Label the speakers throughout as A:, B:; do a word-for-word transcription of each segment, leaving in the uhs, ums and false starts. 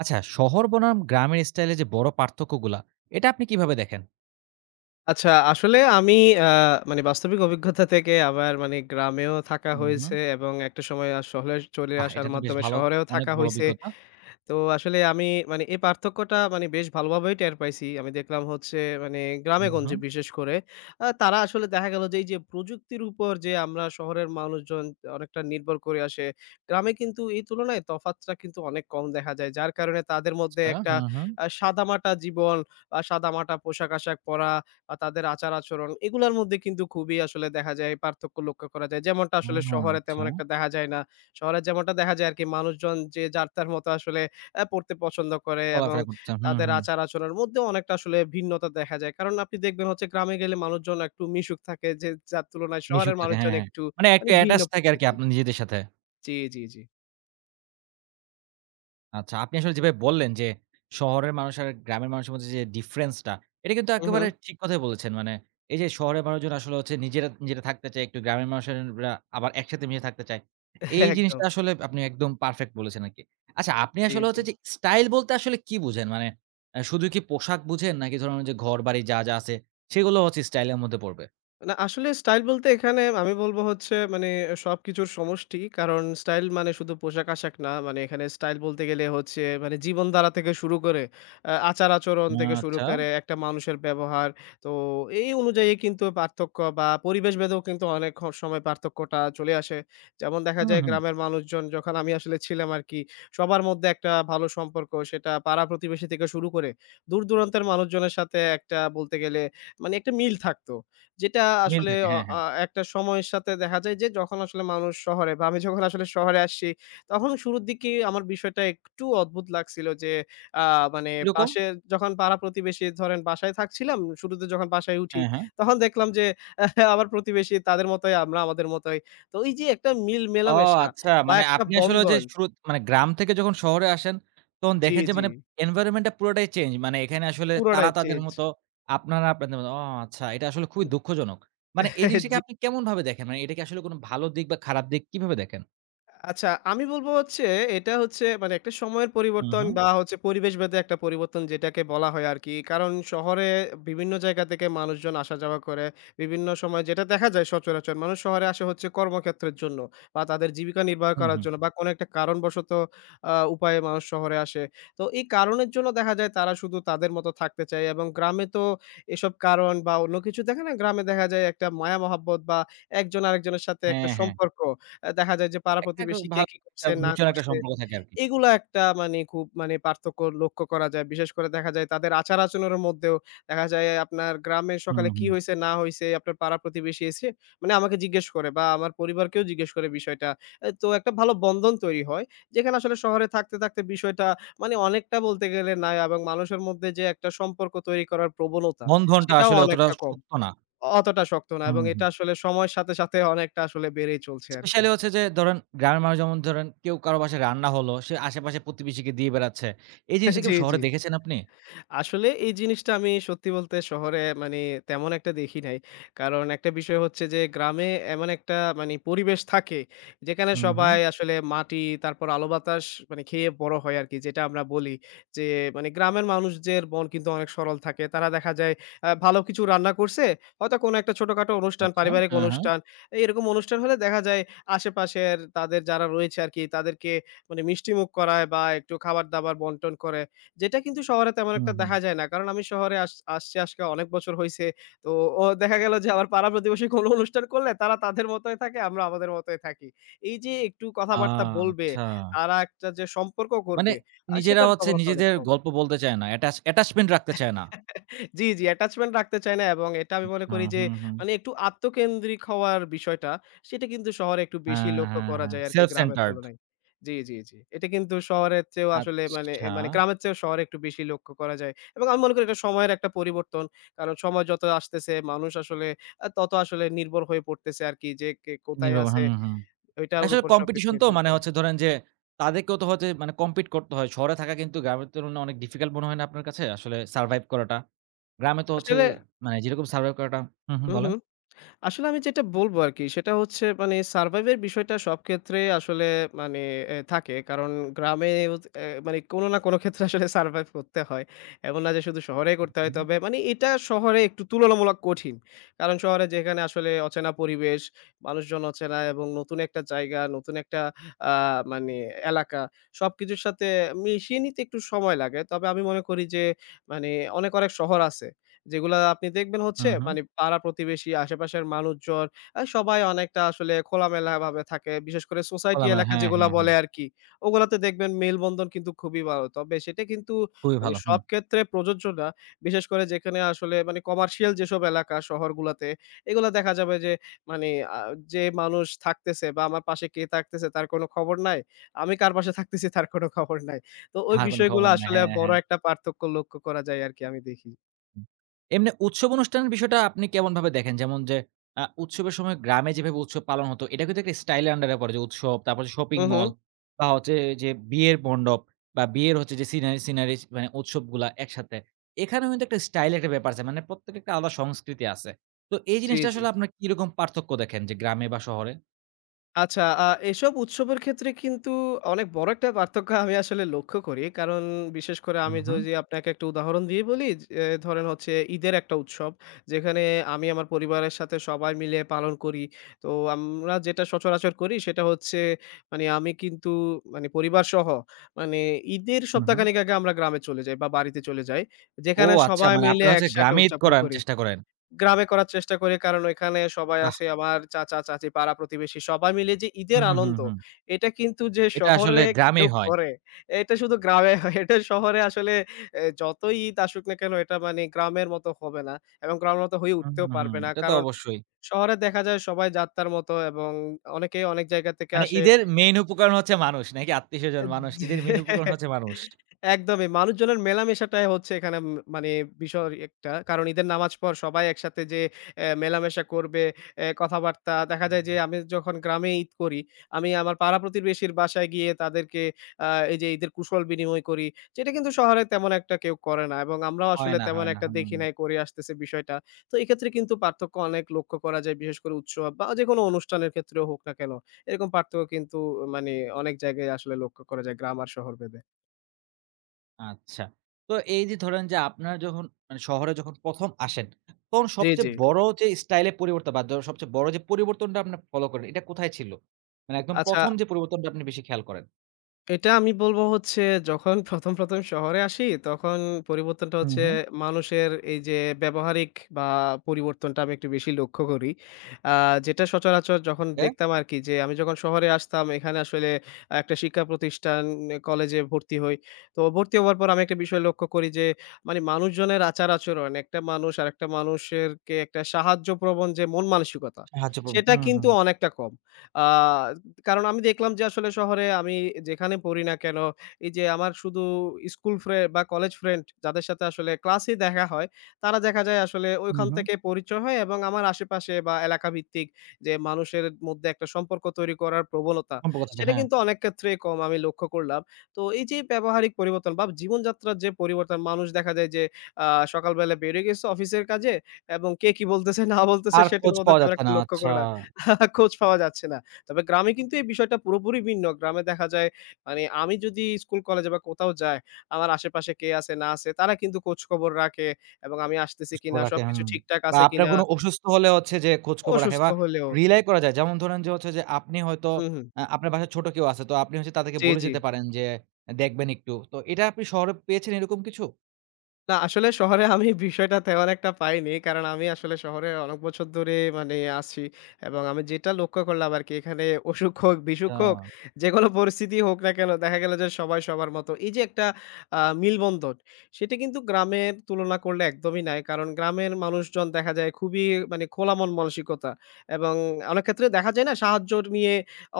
A: আচ্ছা, শহর বনাম গ্রামের স্টাইলে যে বড় পার্থক্যগুলা, এটা আপনি কিভাবে দেখেন?
B: আচ্ছা, আসলে আমি আ মানে বাস্তবিক অভিজ্ঞতা থেকে আবার মানে গ্রামেও থাকা
A: হুম, হুম।
B: হয়েছে এবং একটা সময় আ শহরে চলে
A: বাহ! এটা
B: আসার
A: তো বেশ
B: মাধ্যমে
A: ভালো,
B: শহরেও
A: অনেক
B: থাকা
A: বড়
B: হইছে।
A: অভিজ্ঞতা।
B: তো আসলে আমি মানে এই পার্থক্যটা মানে বেশ ভালোভাবেই টের পাইছি। আমি দেখলাম হচ্ছে মানে
A: হুম, হুম।
B: গ্রামে-গঞ্জে বিশেষ করে আ তারা আসলে দেখা গেল যে এই যে প্রযুক্তির উপর যে আমরা শহরের মানুষজন অনেকটা নির্ভর করে আসে, গ্রামে কিন্তু এই তুলনায় তফাৎটা কিন্তু অনেক কম দেখা যায়। যার কারণে তাদের মধ্যে
A: আচ্ছা,
B: একটা
A: হুম, হুম।
B: আ সাদামাটা জীবন বা সাদামাটা পোশাক-আশাক পরা বা তাদের আচার-আচরণ এগুলার মধ্যে কিন্তু খুবই আসলে দেখা যায় পার্থক্য লক্ষ্য করা যায়। যেমনটা আসলে
A: আহা!
B: শহরে
A: আচ্ছা।
B: তেমন একটা দেখা যায় না। শহরে যেমনটা দেখা যায় আরকি মানুষজন যে যার তার মতো আসলে অ্যা পড়তে পছন্দ করে এবং
A: চলাফেরা করতেছেন। হুম,
B: তাদের
A: হুম।
B: আচার-আচরণের মধ্যেও অনেকটা আসলে ভিন্নতা দেখা যায়। কারণ আপনি দেখবেন হচ্ছে গ্রামে গেলে মানুষজন একটু মিশুক থাকে, যে যার তুলনায়
A: মিশুক
B: শহরের
A: থাকে। হ্যাঁ,
B: মানুষজন
A: হ্যাঁ।
B: একটু
A: মানে একটু
B: মানে ভিন্ন
A: অ্যাটাচ থাকে আরকি
B: প্রকৃতি।
A: আপনার নিজেদের সাথে।
B: জি, জি, জি।
A: আচ্ছা, আপনি আসলে যেভাবে বললেন যে শহরের মানুষ আর গ্রামের মানুষের মধ্যে যে ডিফারেন্স টা, এটা কিন্তু
B: হু, হু।
A: একেবারে ঠিক কথাই বলেছেন। মানে এই যে শহরের মানুষজন আসলে হচ্ছে নিজেরা, নিজেরা থাকতে চায়, একটু গ্রামের মানুষেরা আবার একসাথে মিশে থাকতে চায়। এই জিনিসটা
B: একদম।
A: আসলে আপনি একদম পারফেক্ট বলেছেন আরকি। আচ্ছা, আপনি
B: জি,
A: আসলে
B: জি।
A: হচ্ছে যে স্টাইল বলতে আসলে কি বুঝেন? মানে অ্যা শুধু কি পোশাক বুঝেন? নাকি ধরুন যে ঘরবাড়ি যা, যা আছে, সেগুলো হচ্ছে স্টাইল এর মধ্যে পড়বে?
B: না, আসলে স্টাইল বলতে এখানে আমি বলব হচ্ছে মানে সবকিছুর সমষ্টি। কারণ স্টাইল মানে শুধু পোশাক-আশাক না। মানে এখানে স্টাইল বলতে গেলে হচ্ছে মানে জীবনধারা থেকে শুরু করে আ আচার-আচরণ থেকে শুরু
A: আচ্ছা।
B: করে একটা মানুষের ব্যবহার। তো এই অনুযায়ী কিন্তু পার্থক্য বা পরিবেশ ভেদেও কিন্তু অনেক হ সময় পার্থক্যটা চলে আসে। যেমন দেখা
A: হুম,
B: যায়
A: হুম।
B: গ্রামের মানুষজন, যখন আমি আসলে ছিলাম আরকি, সবার মধ্যে একটা ভালো সম্পর্ক, সেটা পাড়া-প্রতিবেশী থেকে শুরু করে দূর-দূরান্তের মানুষজনের সাথে একটা বলতে গেলে মানে একটা মিল থাকতো। যেটা
A: মিল
B: আসলে
A: থাকে।
B: অ
A: হ্যাঁ,
B: আ
A: হ্যাঁ।
B: একটা সময়ের সাথে দেখা যায় যে যখন আসলে মানুষ শহরে বা আমি যখন আসলে শহরে আসছি, তখন শুরুর দিকে আমার বিষয়টা একটু অদ্ভুত লাগছিল যে আ মানে
A: কিরকম?
B: পাশে, যখন পাড়া প্রতিবেশী ধরেন বাসায় থাকছিলাম, শুরুতে যখন বাসায় উঠি,
A: হ্যাঁ, হ্যাঁ।
B: তখন দেখলাম যে আহ, আমার প্রতিবেশী তাদের মতোই, আমরা আমাদের মতোই। তো এই যে একটা মিল
A: ও
B: মেলামেশা
A: আচ্ছা।
B: বা
A: মানে
B: একটা
A: আপনি আসলে ওই যে
B: বন্ধন।
A: শুরু, মানে গ্রাম থেকে যখন শহরে আসেন, তখন
B: জি,
A: দেখেন যে
B: জি।
A: মানে environment টা পুরোটাই চেঞ্জ। মানে এখানে আসলে তারা
B: পুরোটাই
A: তাদের
B: চেঞ্জ।
A: মতো, আপনারা আপনাদের মতো। ও আচ্ছা, এটা আসলে খুবই দুঃখজনক। মানে এই জিনিসটাকে
B: জি।
A: আপনি কেমনভাবে দেখেন? মানে এটা কি আসলে কোনো ভালো দিক বা খারাপ দিক, কিভাবে দেখেন?
B: আচ্ছা, আমি বলব হচ্ছে এটা হচ্ছে মানে একটা সময়ের
A: হুম,
B: পরিবর্তন
A: হুম।
B: বা হচ্ছে পরিবেশভেদে একটা পরিবর্তন, যেটাকে বলা হয় আরকি। কারণ শহরে বিভিন্ন জায়গা থেকে মানুষজন আসা যাওয়া করে। বিভিন্ন সময় যেটা দেখা যায় সচরাচর মানুষ শহরে আসে হচ্ছে কর্মক্ষেত্রের জন্য বা তাদের জীবিকা নির্বাহ
A: হুম,
B: করার
A: হুম।
B: জন্য বা কোনো একটা কারণবশত আ উপায়ে মানুষ শহরে আসে। তো এই কারণের জন্য দেখা যায় তারা শুধু তাদের মতো থাকতে চায়, এবং গ্রামে তো এসব কারণ বা অন্য কিছু দেখে না, গ্রামে দেখা যায় একটা মায়া মহাব্বত বা একজন আরেকজনের সাথে একটা
A: হ্যাঁ, হ্যাঁ।
B: সম্পর্ক। আ দেখা যায় যে পাড়া
A: একটা খুব
B: প্রতিবেশী কে
A: ভালো
B: কি
A: একটা
B: করছে না
A: মিউচুয়াল একটা
B: করছে।
A: সম্পর্ক থাকে আরকি।
B: এগুলা একটা মানে খুব মানে পার্থক্য লক্ষ্য করা যায়। বিশেষ করে দেখা যায় তাদের আচার-আচরণের মধ্যেও দেখা যায়, আপনার গ্রামে
A: হুম,
B: সকালে কি
A: হুম।
B: হইছে না হইছে আপনার পাড়া প্রতিবেশী এসে মানে আমাকে জিজ্ঞেস করে বা আমার পরিবারকেও জিজ্ঞেস করে বিষয়টা। এ তো একটা ভালো বন্ধন তৈরি হয়। যেখানে আসলে শহরে থাকতে, থাকতে বিষয়টা মানে অনেকটা বলতে গেলে নাই, এবং মানুষের মধ্যে যে একটা সম্পর্ক তৈরি করার প্রবণতা,
A: বন্ধনটা
B: সেটাও
A: আসলে অতটা
B: অনেকটা কম।
A: শক্ত না।
B: অতটা শক্ত না, এবং
A: হুম, হুম।
B: এটা আসলে সময়ের সাথে, সাথে অনেকটা আসলে বেড়েই চলছে আরকি।
A: স্পেশালি হচ্ছে যে ধরেন গ্রামের মানুষ, যেমন ধরেন কেউ কারো বাসায় রান্না হলো, সে আশেপাশে প্রতিবেশীকে দিয়ে বেড়াচ্ছে। এই জিনিসটা কি
B: জি,
A: শহরে
B: জি।
A: দেখেছেন আপনি?
B: আসলে এই জিনিসটা আমি সত্যি বলতে শহরে মানে তেমন একটা দেখি নাই। কারণ একটা বিষয় হচ্ছে যে গ্রামে এমন একটা মানে পরিবেশ থাকে, যেখানে
A: হুম, হুম।
B: সবাই আসলে মাটি, তারপর আলো বাতাস মানে খেয়ে বড় হয় আরকি। যেটা আমরা বলি যে মানে গ্রামের মানুষদের মন কিন্তু অনেক সরল থাকে। তারা দেখা যায় আ ভালো কিছু রান্না করছে, হয়তো কোনো একটা ছোটখাটো অনুষ্ঠান,
A: আচ্ছা।
B: পারিবারিক
A: হ্যাঁ, হ্যাঁ।
B: অনুষ্ঠান, এরকম অনুষ্ঠান হলে দেখা যায় আশেপাশের তাদের যারা রয়েছে আরকি, তাদেরকে মানে মিষ্টিমুখ করায় বা একটু খাবার-দাবার বন্টন করে। যেটা কিন্তু শহরে তেমন
A: হুম,
B: একটা
A: হুম।
B: দেখা যায় না। কারণ আমি শহরে আস আসছি আজকে অনেক বছর হইছে। তো ও দেখা গেল যে আমার পাড়া প্রতিবেশী কোনো অনুষ্ঠান করলে তারা তাদের মতোই থাকে, আমরা আমাদের মতোই থাকি। এই যে একটু কথাবার্তা বলবে,
A: আচ্ছা।
B: তারা একটা যে সম্পর্ক
A: মানে
B: করবে, আ
A: নিজেরা
B: সেটার
A: হচ্ছে
B: প্রবণতা অনেক
A: নিজেদের
B: কম।
A: গল্প বলতে চায় না। অ্যাটাচ, অ্যাটাচমেন্ট রাখতে চায় না।
B: জি, জি, attachment রাখতে চায় না, এবং এটা আমি মনে
A: আচ্ছা।
B: করি যে
A: হুম, হুম।
B: মানে একটু আত্মকেন্দ্রিক হওয়ার বিষয়টা, সেটা কিন্তু শহরে একটু বেশি
A: হ্যাঁ,
B: লক্ষ্য
A: হ্যাঁ,
B: করা
A: হ্যাঁ।
B: যায় আরকি
A: Self
B: গ্রামের
A: centered.
B: তুলনায়। জি, জি, জি। এটা কিন্তু শহরের চেয়েও আসলে মানে এ
A: আচ্ছা।
B: মানে গ্রামের চেয়েও শহরে একটু বেশি লক্ষ্য করা যায় এবং আমি মনে করি এটা সময়ের একটা পরিবর্তন। কারণ সময় যত আসতেছে মানুষ আসলে আ তত আসলে নির্ভর হয়ে পড়তেছে আরকি, যে কে কোথায়
A: নীরব।
B: আছে,
A: হুম, হুম।
B: ওইটার
A: আসলে
B: উপর সবকিছু
A: কম্পিটিশন তো
B: নির্ভর
A: মানে
B: করে।
A: হচ্ছে ধরেন যে, তাদেরকেও তো হচ্ছে মানে কম্পিট করতে হয়। শহরে থাকা কিন্তু গ্রামের তুলনায় অনেক ডিফিকাল্ট মনে হয় না আপনার কাছে? আসলে সারভাইভ করাটা? গ্রামে তো হচ্ছে
B: আসলে
A: মানে যেরকম সারভাইভ করাটা। হুম, হুম,
B: হু, হু।
A: বলেন।
B: আসলে আমি যেটা বলবো আরকি, সেটা হচ্ছে মানে সারভাইভ এর বিষয়টা সব ক্ষেত্রে আসলে মানে এ থাকে। কারণ গ্রামে এ মানে কোনো না কোনো ক্ষেত্রে আসলে সারভাইভ করতে হয়। এমন না যে শুধু শহরেই করতে হয়।
A: হুম,
B: তবে মানে এটা শহরে একটু তুলনামূলক কঠিন। কারণ শহরে যেখানে আসলে অচেনা পরিবেশ, মানুষজন অচেনা এবং নতুন একটা জায়গা, নতুন একটা আ মানে এলাকা, সবকিছুর সাথে মিশিয়ে নিতে একটু সময় লাগে। তবে আমি মনে করি যে মানে অনেক, অনেক শহর আছে যেগুলা আপনি দেখবেন হচ্ছে
A: হুম, হুম, হুম।
B: মানে পাড়া-প্রতিবেশী, আশেপাশের মানুষজন, আ সবাই অনেকটা আসলে খোলামেলাভাবে থাকে। বিশেষ করে সোসাইটি
A: খোলামেলা,
B: এলাকা
A: হ্যাঁ,
B: যেগুলা
A: হ্যাঁ, হ্যাঁ।
B: বলে আরকি, ওগুলাতে দেখবেন মেলবন্ধন কিন্তু খুবই ভালো। তবে সেটা কিন্তু
A: খুবই
B: মানে
A: ভালো। হুম।
B: সব ক্ষেত্রে প্রযোজ্য না। বিশেষ করে যেখানে আসলে মানে কমার্শিয়াল যেসব এলাকা শহরগুলাতে, এগুলা দেখা যাবে যে মানে আ যে মানুষ থাকতেছে বা আমার পাশে কে থাকতেছে তার কোনো খবর নাই। আমি কার পাশে থাকতেছি তার কোনো খবর নাই। তো ওই
A: হ্যাঁ, কোনো
B: বিষয়গুলো
A: খবর নাই।
B: আসলে
A: হ্যাঁ,
B: বড়
A: হ্যাঁ।
B: একটা পার্থক্য লক্ষ্য করা যায় আরকি, আমি দেখি।
A: হুম। এমনি উৎসব অনুষ্ঠানের বিষয়টা আপনি কেমনভাবে দেখেন? যেমন যে আ উৎসবের সময় গ্রামে যেভাবে উৎসব পালন হতো, এটা কিন্তু একটা স্টাইলের আন্ডার এ পড়ে, যে উৎসব, তারপর হচ্ছে শপিং
B: হু, হু।
A: মল বা হচ্ছে যে বিয়ের মণ্ডপ বা বিয়ের হচ্ছে যে সিনারি, সিনারি মানে উৎসবগুলা একসাথে। এখানেও কিন্তু একটা স্টাইল, একটা ব্যাপার আছে। মানে প্রত্যেকের একটা আলাদা সংস্কৃতি আছে। তো এই
B: জি,
A: জিনিসটা
B: জি।
A: আসলে আপনার কিরকম পার্থক্য দেখেন যে গ্রামে বা শহরে?
B: আচ্ছা, আ এসব উৎসবের ক্ষেত্রে কিন্তু অনেক বড় একটা পার্থক্য আমি আসলে লক্ষ্য করি। কারণ বিশেষ করে
A: হুম,
B: আমি
A: হুম,
B: যদি আপনাকে একটা উদাহরণ দিয়ে বলি যে ধরেন হচ্ছে ঈদের একটা উৎসব, যেখানে আমি আমার পরিবারের সাথে সবাই মিলে পালন করি। তো আমরা যেটা সচরাচর করি সেটা হচ্ছে মানে আমি কিন্তু মানে পরিবারসহ মানে ঈদের
A: হুম, হুম।
B: সপ্তাহখানেক আগে আমরা গ্রামে চলে যাই বা বাড়িতে চলে যাই।
A: ও
B: যেখানে
A: আচ্ছা,
B: সবাই
A: মানে
B: মিলে
A: আপনারা হচ্ছে
B: একসাথে
A: গ্রামে ঈদ
B: উদযাপন
A: করার
B: করি।
A: চেষ্টা করেন।
B: গ্রামে করার চেষ্টা করি, কারণ ওইখানে সবাই
A: বাহ!
B: আছে, আমার চাচা-চাচী, পাড়া-প্রতিবেশী সবাই মিলে যে ঈদের
A: হুম, হুম,
B: আনন্দ,
A: হুম।
B: এটা কিন্তু যে
A: এটা আসলে
B: শহরে
A: গ্রামেই
B: কেউ
A: হয়।
B: করে, এটা শুধু গ্রামে হয়। এটা শহরে আসলে এ যতই ঈদ আসুক না কেন, এটা মানে গ্রামের মতো হবে না এবং গ্রামের মতো হয়ে
A: হুম,
B: উঠতেও
A: হুম, হুম।
B: পারবে না।
A: এটা তো
B: কারণ
A: অবশ্যই।
B: শহরে দেখা যায় সবাই যাত্রার মতো এবং অনেকেই অনেক জায়গা থেকে
A: মানে
B: আসে।
A: ঈদের মেইন উপকরণ হচ্ছে মানুষ নাকি
B: এ
A: আত্মীয়স্বজন, মানুষ?
B: জি,
A: ঈদের মেইন উপকরণ হচ্ছে মানুষ।
B: একদমই। মানুষজনের মেলামেশাটাই হচ্ছে এখানে ম মানে বিষয় একটা। কারণ ঈদের নামাজ পর সবাই একসাথে যে এ মেলামেশা করবে, এ কথাবার্তা, দেখা যায় যে আমি যখন গ্রামে ঈদ করি, আমি আমার পাড়া প্রতিবেশীর বাসায় গিয়ে তাদেরকে আ এই যে ঈদের কুশল বিনিময় করি। যেটা কিন্তু শহরে তেমন একটা কেউ করে না এবং আমরাও
A: হয়
B: আসলে
A: না,
B: তেমন
A: হয় না।
B: একটা
A: হুম,
B: দেখি নাই করে আসতেছে বিষয়টা। তো এক্ষেত্রে কিন্তু পার্থক্য অনেক লক্ষ্য করা যায়, বিশেষ করে উৎসব বা যেকোনো অনুষ্ঠানের ক্ষেত্রেও হোক না কেন। এরকম পার্থক্য কিন্তু মানে অনেক জায়গায় আসলে লক্ষ্য করা যায় গ্রাম আর শহর ভেদে।
A: আচ্ছা। তো এই যে ধরেন যে আপনারা যখন, মানে শহরে যখন প্রথম আসেন, তখন
B: জি,
A: সবচেয়ে
B: জি।
A: বড় যে স্টাইলে পরিবর্তন বা দ সবচেয়ে বড় যে পরিবর্তনটা আপনারা ফলো করেন, এটা কোথায় ছিল? মানে একদম
B: আচ্ছা,
A: প্রথম যে পরিবর্তনটা আপনি বেশি খেয়াল করেন?
B: এটা আমি বলবো হচ্ছে যখন ১ম, ১ম শহরে আসি তখন পরিবর্তনটা
A: হুম,
B: হচ্ছে,
A: হুম।
B: মানুষের এই যে ব্যবহারিক বা পরিবর্তনটা আমি একটু বেশি লক্ষ্য করি। আ যেটা সচরাচর যখন
A: ওকে,
B: দেখতাম আরকি, যে আমি যখন শহরে আসতাম এখানে আসলে একটা শিক্ষা প্রতিষ্ঠান, কলেজে ভর্তি হই। তো ভর্তি হওয়ার পর আমি একটা বিষয় লক্ষ্য করি যে মানে মানুষজনের আচার-আচরণ, একটা মানুষ আরেকটা মানুষেরকে একটা সাহায্য প্রবণ যে মন মানসিকতা,
A: সাহায্য করুন।
B: সেটা
A: হুম,
B: কিন্তু
A: হুম।
B: অনেকটা কম। আ কারণ আমি দেখলাম যে আসলে শহরে আমি যেখানে পড়ি না কেন, এই যে আমার শুধু স্কুল ফ্রে বা কলেজ ফ্রেন্ড যাদের সাথে আসলে ক্লাসেই দেখা হয়, তারা দেখা যায় আসলে
A: হুম,
B: ওইখান
A: হুম।
B: থেকে পরিচয় হয়, এবং আমার আশেপাশে বা এলাকা ভিত্তিক যে মানুষের মধ্যে একটা সম্পর্ক তৈরি করার প্রবণতা,
A: সম্পর্ক থাকে,
B: সেটা
A: হ্যাঁ।
B: কিন্তু অনেক ক্ষেত্রেই কম আমি লক্ষ্য করলাম। তো এই যে ব্যবহারিক পরিবর্তন বা জীবনযাত্রার যে পরিবর্তন, মানুষ দেখা যায় যে আ সকালবেলা বেরিয়ে গেছে অফিসের কাজে, এবং কে কি বলতেছে না বলতেছে
A: আর
B: সেটার
A: খোঁজ
B: মধ্যে
A: পাওয়া
B: তেমন
A: যাচ্ছে
B: একটা
A: না।
B: লক্ষ্য
A: আচ্ছা।
B: করে না। খোঁজ পাওয়া যাচ্ছে না। তবে গ্রামে কিন্তু এই বিষয়টা পুরোপুরি ভিন্ন। গ্রামে দেখা যায় মানে আমি যদি স্কুল, কলেজে বা কোথাও যাই, আমার আশেপাশে কে আছে না আছে তারা কিন্তু খোঁজখবর রাখে, এবং আমি আসতেছি
A: খোঁজখবর
B: কিনা,
A: রাখে, হুম।
B: সবকিছু ঠিকঠাক
A: বা
B: আছে
A: আপনার
B: কিনা,
A: কোনো অসুস্থ হলে হচ্ছে যে খোঁজখবর রাখে
B: অসুস্থ
A: বা
B: হলেও।
A: রিলাই করা যায়। যেমন ধরেন যে হচ্ছে যে আপনি হয়তো
B: হুম, হুম।
A: আ আপনার বাসায় ছোট কেউ আছে। তো আপনি হচ্ছে তাদেরকে
B: জি,
A: বলে
B: জি।
A: যেতে পারেন যে দেখবেন একটু। তো এটা আপনি শহরে পেয়েছেন এরকম কিছু?
B: না, আসলে শহরে আমি বিষয়টা তেমন একটা পাইনি। কারণ আমি আসলে শহরে অনেক বছর ধরে মানে আছি, এবং আমি যেটা লক্ষ্য করলাম আরকি, এখানে অসুখ হোক, বিসুখ হোক,
A: আচ্ছা।
B: যেকোনো পরিস্থিতি হোক না কেন, দেখা গেল যে সবাই সবার মতো, এই যে একটা আ মিলবন্ধন, সেটা কিন্তু গ্রামের তুলনা করলে একদমই নাই। কারণ গ্রামের মানুষজন দেখা যায় খুবই মানে খোলা মন মানসিকতা, এবং অনেক ক্ষেত্রে দেখা যায় না, সাহায্য নিয়ে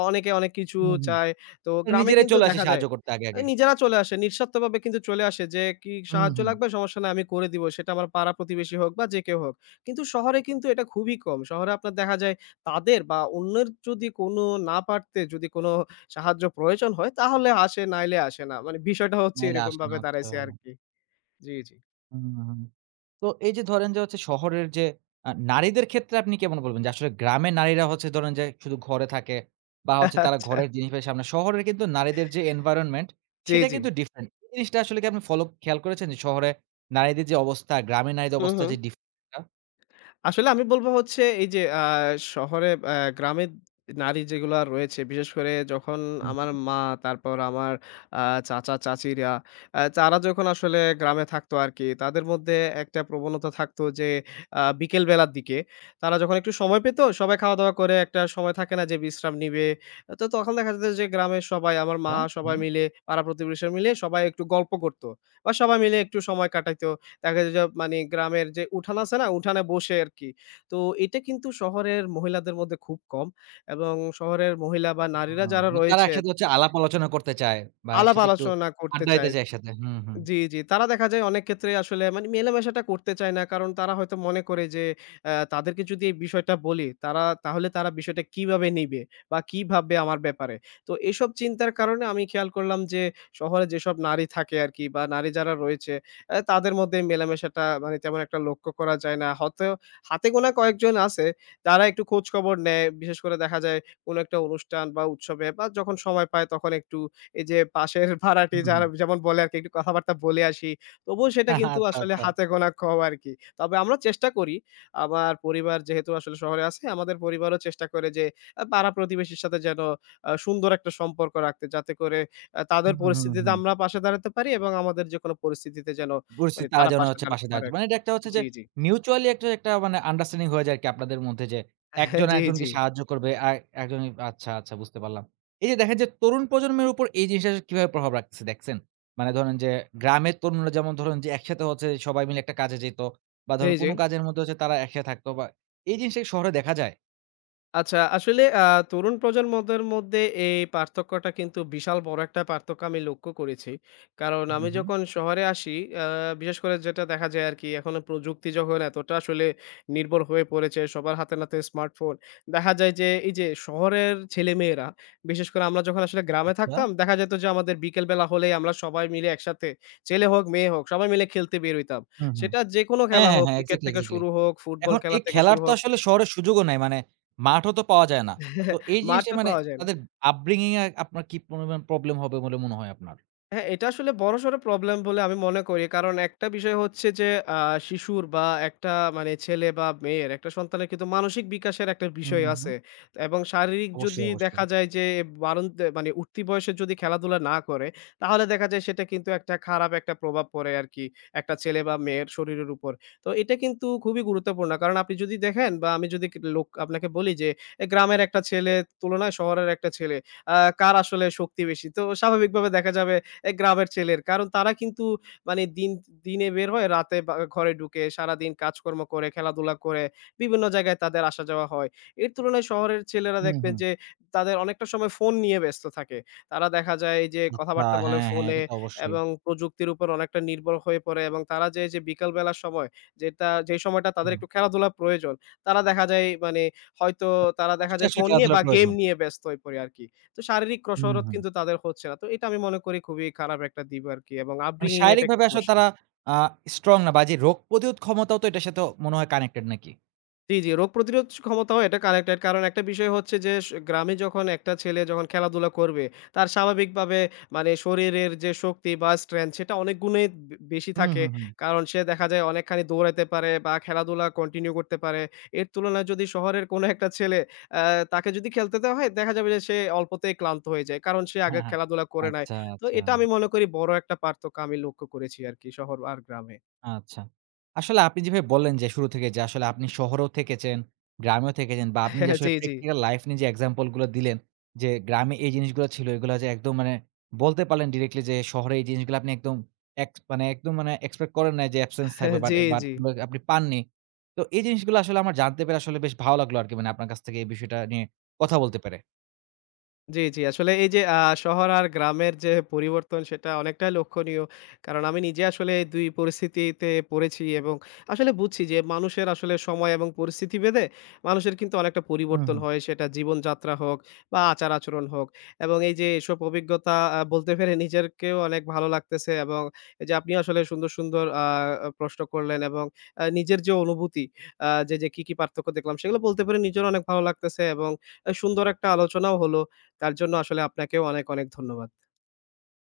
B: অনেকে অনেক কিছু
A: হুম, হুম।
B: চায়। তো গ্রামে
A: নিজেরাই
B: কিন্তু
A: চলে আসে
B: দেখা যায়
A: সাহায্য করতে আগে,
B: আ
A: আগে।
B: নিজেরা চলে আসে। নিঃস্বার্থভাবে কিন্তু চলে আসে যে, কি
A: হুম,
B: সাহায্য
A: হুম।
B: লাগবে? সমস্যা নাই, আমি করে দিব। সেটা আমার পাড়া-প্রতিবেশী হোক বা যে কেউ হোক। কিন্তু শহরে কিন্তু এটা খুবই কম। শহরে আপনার দেখা যায় তাদের বা অন্যের যদি কোনো না পারতে যদি কোনো সাহায্য প্রয়োজন হয় তাহলে আসে, নাইলে আসে না। মানে বিষয়টা হচ্ছে
A: নাইলে আসে না।
B: এরকমভাবে
A: আচ্ছা।
B: দাঁড়াইছে আরকি। জি, জি।
A: হুম, হুম। হুম। তো এই যে ধরেন যে হচ্ছে শহরের যে আ নারীদের ক্ষেত্রে আপনি কেমন বলবেন? যে আসলে গ্রামের নারীরা হচ্ছে ধরেন যে শুধু ঘরে থাকে বা হচ্ছে তারা
B: আচ্ছা।
A: ঘরের জিনিসপের সামনে, শহরের কিন্তু নারীদের যে এনভায়রনমেন্ট,
B: জি,
A: সেটা
B: জি।
A: কিন্তু ডিফারেন্ট। এই জিনিসটা আসলে কি আপনি ফলো খেয়াল করেছেন যে শহরে নারীদের যে অবস্থা, গ্রামে নারীদের
B: হু,
A: অবস্থা
B: হু।
A: যে ডিফারেন্ট টা?
B: আসলে আমি বলব হচ্ছে এই যে আ শহরে আ গ্রামের নারী যেগুলা রয়েছে, বিশেষ করে যখন
A: হুম,
B: আমার
A: হুম।
B: মা, তারপর আমার আ চাচা-চাচীরা, আ তারা যখন আসলে গ্রামে থাকতো আরকি, তাদের মধ্যে একটা প্রবণতা থাকতো যে আ বিকেল বেলার দিকে তারা যখন একটু সময় পেত, সবাই খাওয়া-দাওয়া করে একটা সময় থাকে না যে বিশ্রাম নিবে। তো তখন দেখা যেত যে গ্রামের সবাই, আমার মা
A: হ্যাঁ?
B: সবাই
A: হুম।
B: মিলে, পাড়া-প্রতিবেশী মিলে সবাই একটু গল্প করত বা সবাই মিলে একটু সময় কাটাইতো। দেখা যায় যে মানে গ্রামের যে উঠান আছে না? উঠানে বসে আরকি। তো এটা কিন্তু শহরের মহিলাদের মধ্যে খুব কম। এবং শহরের মহিলা বা
A: আ
B: নারীরা যারা
A: তারা
B: রয়েছে,
A: একসাথে হচ্ছে আলাপ আলোচনা করতে চায় বা
B: আলাপ
A: একসাথে একটু
B: আলোচনা করতে
A: আড্ডা দিতে
B: চায়।
A: চায় একসাথে। হুম, হুম।
B: জি, জি। তারা দেখা যায় অনেক ক্ষেত্রে আসলে মানে মেলামেশাটা করতে চায় না। কারণ তারা হয়তো মনে করে যে আ তাদেরকে যদি এই বিষয়টা বলি, তারা তাহলে তারা বিষয়টা কিভাবে নিবে বা কি ভাববে আমার ব্যাপারে? তো এসব চিন্তার কারণে আমি খেয়াল করলাম যে শহরে যেসব নারী থাকে আরকি বা নারী যারা রয়েছে, অ্যা তাদের মধ্যে মেলামেশাটা মানে তেমন একটা লক্ষ্য করা যায় না। হয়তো হাতে গোনা কয়েকজন আছে, তারা একটু খোঁজখবর নেয়। বিশেষ করে দেখা যায় কোনো একটা অনুষ্ঠান বা উৎসবে বা যখন সময় পায় তখন একটু এই যে পাশের ভাড়াটি
A: হুম, হুম।
B: যারা, যেমন বলে আরকি, একটু কথাবার্তা বলে আসি। তবুও সেটা
A: আচ্ছা,
B: কিন্তু আসলে
A: আচ্ছা।
B: হাতে গোনা কম আরকি। তবে আমরা চেষ্টা করি, আমার পরিবার যেহেতু আসলে শহরে আছে, আমাদের পরিবারও চেষ্টা করে যে আ পাড়া প্রতিবেশীর সাথে যেন আ সুন্দর একটা সম্পর্ক রাখতে। যাতে করে আ
A: হুম,
B: তাদের
A: হুম,
B: পরিস্থিতিতে
A: হুম।
B: আমরা পাশে দাঁড়াতে পারি এবং আমাদের যেকোনো পরিস্থিতিতে যেন মানে
A: পরিস্থিতি তারা
B: তারা
A: যেন
B: পাশে
A: হচ্ছে
B: দাঁড়াতে
A: পাশে
B: পারে
A: দাঁড়াতে,
B: আরকি।
A: মানে এটা একটা হচ্ছে যে
B: জি, জি।
A: মিউচুয়ালি একটা, একটা মানে আন্ডারস্ট্যান্ডিং হয়ে যায় আরকি আপনাদের মধ্যে যে একজন
B: জি, জি।
A: একজনকে সাহায্য করবে। আর একজন, আচ্ছা, আচ্ছা, বুঝতে পারলাম। এই যে দেখেন যে তরুণ প্রজন্মের উপর এই জিনিসটা কিভাবে প্রভাব রাখতেছে, দেখছেন? মানে ধরেন যে গ্রামের তরুণরা যেমন ধরুন যে একসাথে হচ্ছে সবাই মিলে একটা কাজে যেত বা
B: জি,
A: ধরুন
B: জি।
A: কোন কাজের মধ্যে হচ্ছে তারা একসাথে থাকতো বা এই জিনিসটা কি শহরে দেখা যায়?
B: আচ্ছা, আসলে আ তরুণ প্রজন্মদের মধ্যে এই পার্থক্যটা কিন্তু বিশাল বড় একটা পার্থক্য আমি লক্ষ্য করেছি। কারণ
A: হুম,
B: আমি
A: হুম।
B: যখন শহরে আসি, আ বিশেষ করে যেটা দেখা যায় আরকি, এখন প্রযুক্তি যখন এতটা আসলে নির্ভর হয়ে পড়েছে, সবার হাতে নাতে স্মার্টফোন। দেখা যায় যে এই যে শহরের ছেলেমেয়েরা, বিশেষ করে আমরা যখন আসলে গ্রামে
A: আচ্ছা।
B: থাকতাম, দেখা যেত যে আমাদের বিকেল বেলা হলেই আমরা সবাই মিলে একসাথে, ছেলে হোক, মেয়ে হোক, সবাই মিলে খেলতে বের হইতাম।
A: হুম, হুম।
B: সেটা যেকোনো
A: হ্যাঁ,
B: খেলা
A: হ্যাঁ,
B: হোক,
A: হ্যাঁ।
B: ক্রিকেট
A: এক্সাক্টলি,
B: থেকে
A: এক্সাক্টলি।
B: শুরু হোক, ফুটবল
A: এখন
B: খেলা
A: এই
B: থেকে
A: খেলার
B: শুরু
A: তো
B: হোক,
A: আসলে শহরে সুযোগও নাই। মানে মাঠও তো পাওয়া যায় না। তো এই জিনিসটা
B: মাঠও
A: মানে
B: পাওয়া যায় না।
A: তাদের upbringing এ আপনার কি পরিমাণ প্রবলেম হবে বলে মনে হয় আপনার?
B: হ্যাঁ, এটা আসলে বড়সড় প্রবলেম বলে আমি মনে করি। কারণ একটা বিষয় হচ্ছে যে আ শিশুর বা একটা মানে ছেলে বা মেয়ের একটা সন্তানের কিন্তু মানসিক বিকাশের একটা
A: হুম,
B: বিষয়
A: হুম।
B: আছে। এবং শারীরিক
A: অবশ্যই,
B: যদি
A: অবশ্যই।
B: দেখা যায় যে বাড়ন্ত মানে উঠতি বয়সে যদি খেলাধুলা না করে, তাহলে দেখা যায় সেটা কিন্তু একটা খারাপ একটা প্রভাব পড়ে আরকি একটা ছেলে বা মেয়ের শরীরের উপর। তো এটা কিন্তু খুবই গুরুত্বপূর্ণ। কারণ আপনি যদি দেখেন বা আমি যদি ক লোক আপনাকে বলি যে এ গ্রামের একটা ছেলের তুলনায় শহরের একটা ছেলে, আ কার আসলে শক্তি বেশি? তো স্বাভাবিকভাবে দেখা যাবে এ গ্রামের ছেলের। কারণ তারা কিন্তু মানে দিন দিনে বের হয়ে রাতে বা ঘরে ঢুকে সারাদিন কাজকর্ম করে, খেলাধুলা করে, বিভিন্ন জায়গায় তাদের আসা যাওয়া হয়। এর তুলনায় শহরের ছেলেরা
A: হুম,
B: দেখবেন
A: হুম।
B: যে তাদের অনেকটা সময় ফোন নিয়ে ব্যস্ত থাকে। তারা দেখা যায় এই যে
A: আচ্ছা,
B: কথাবার্তা বলে
A: হ্যাঁ, হ্যাঁ,
B: ফোনে,
A: এটা তো অবশ্যই।
B: এবং প্রযুক্তির উপর অনেকটা নির্ভর হয়ে পড়ে এবং তারা যে, যে বিকাল বেলার সময়, যেটা যে সময়টা তাদের
A: হুম।
B: একটু খেলাধুলা প্রয়োজন, তারা দেখা যায় মানে হয়তো তারা দেখা
A: কষ্টে
B: যায়
A: আসলে
B: ফোন নিয়ে
A: খেলাধুলা
B: বা গেম
A: প্রয়োজন।
B: নিয়ে ব্যস্ত হয়ে পড়ে আরকি। তো শারীরিক
A: হুম,
B: কসরত
A: হুম।
B: কিন্তু তাদের হচ্ছে না। তো এটা আমি মনে করি খুবই খারাপ একটা দিক আরকি এবং
A: মানে
B: upbringing এ এটা একটা
A: শারীরিকভাবে আসলে
B: সমস্যা।
A: তারা আ স্ট্রং না, বা যে রোগ প্রতিরোধ ক্ষমতাও তো এটার সাথে মনে হয় কানেক্টেড নাকি?
B: জি, জি। রোগ প্রতিরোধ স ক্ষমতাও এটা কানেক্টেড। কারণ একটা বিষয় হচ্ছে যে স গ্রামে যখন একটা ছেলে যখন খেলাধুলা করবে, তার স্বাভাবিকভাবে মানে শরীরের যে শক্তি বা স্ট্রেংথ সেটা অনেক গুণে বে বেশি
A: হুম,
B: থাকে।
A: হুম, হুম।
B: কারণ সে দেখা যায় অনেকখানি দৌড়াইতে পারে বা খেলাধুলা কন্টিনিউ করতে পারে। এর তুলনায় যদি শহরের কোনো একটা ছেলে, আ তাকে যদি খেলতে দেওয়া হয়, দেখা যাবে যে সে অল্পতেই ক্লান্ত হয়ে যায়। কারণ সে
A: হ্যাঁ,
B: আগে
A: হ্যাঁ।
B: খেলাধুলা করে নাই।
A: আচ্ছা,
B: তো
A: আচ্ছা।
B: এটা আমি মনে করি বড় একটা পার্থক্য আমি লক্ষ্য করেছি আরকি শহর আর গ্রামে।
A: আচ্ছা। আসলে আপনি যেভাবে বললেন যে শুরু থেকে যে আসলে আপনি শহরেও থেকেছেন, গ্রামেও থেকেছেন, বা আপনি যে আসলে
B: জি, জি।
A: প্র্যাকটিক্যাল লাইফ নিয়ে যে এক্সাম্পল গুলো দিলেন, যে গ্রামে এই জিনিসগুলো ছিল, এগুলো যে একদম মানে বলতে পারলেন ডিরেক্টলি যে শহরে এই জিনিসগুলো আপনি একদম এক্স মানে একদম মানে এক্সপেক্ট করেন নাই যে অ্যাবসেন্স থাকবে, বাট
B: জি,
A: বাট
B: জি।
A: আপনি পাননি। তো এই জিনিসগুলো আসলে আমার জানতে পেরে আসলে বেশ ভালো লাগলো আরকি, মানে আপনার কাছ থেকে এই বিষয়টা নিয়ে কথা বলতে পেরে।
B: জি, জি। আসলে এই যে আ শহর আর গ্রামের যে পরিবর্তন সেটা অনেকটাই লক্ষণীয়। কারণ আমি নিজে আসলে দুই পরিস্থিতিতে পড়েছি এবং আসলে বুঝছি যে মানুষের আসলে সময় এবং পরিস্থিতি ভেদে মানুষের কিন্তু অনেকটা
A: হুম,
B: পরিবর্তন
A: হুম।
B: হয়। সেটা জীবনযাত্রা হোক বা আচার-আচরণ হোক। এবং এই যে এসব অভিজ্ঞতা আ বলতে পেরে নিজেরকেও অনেক ভালো লাগতেছে এবং এই যে আপনি আসলে সুন্দর, সুন্দর আ প্রশ্ন করলেন এবং আ নিজের যে অনুভূতি, আ যে, যে কি, কি পার্থক্য দেখলাম সেগুলো বলতে পেরে নিজেরও অনেক ভালো লাগতেছে এবং আ সুন্দর একটা আলোচনাও হলো। তার জন্য আসলে আপনাকেও অনেক, অনেক ধন্যবাদ।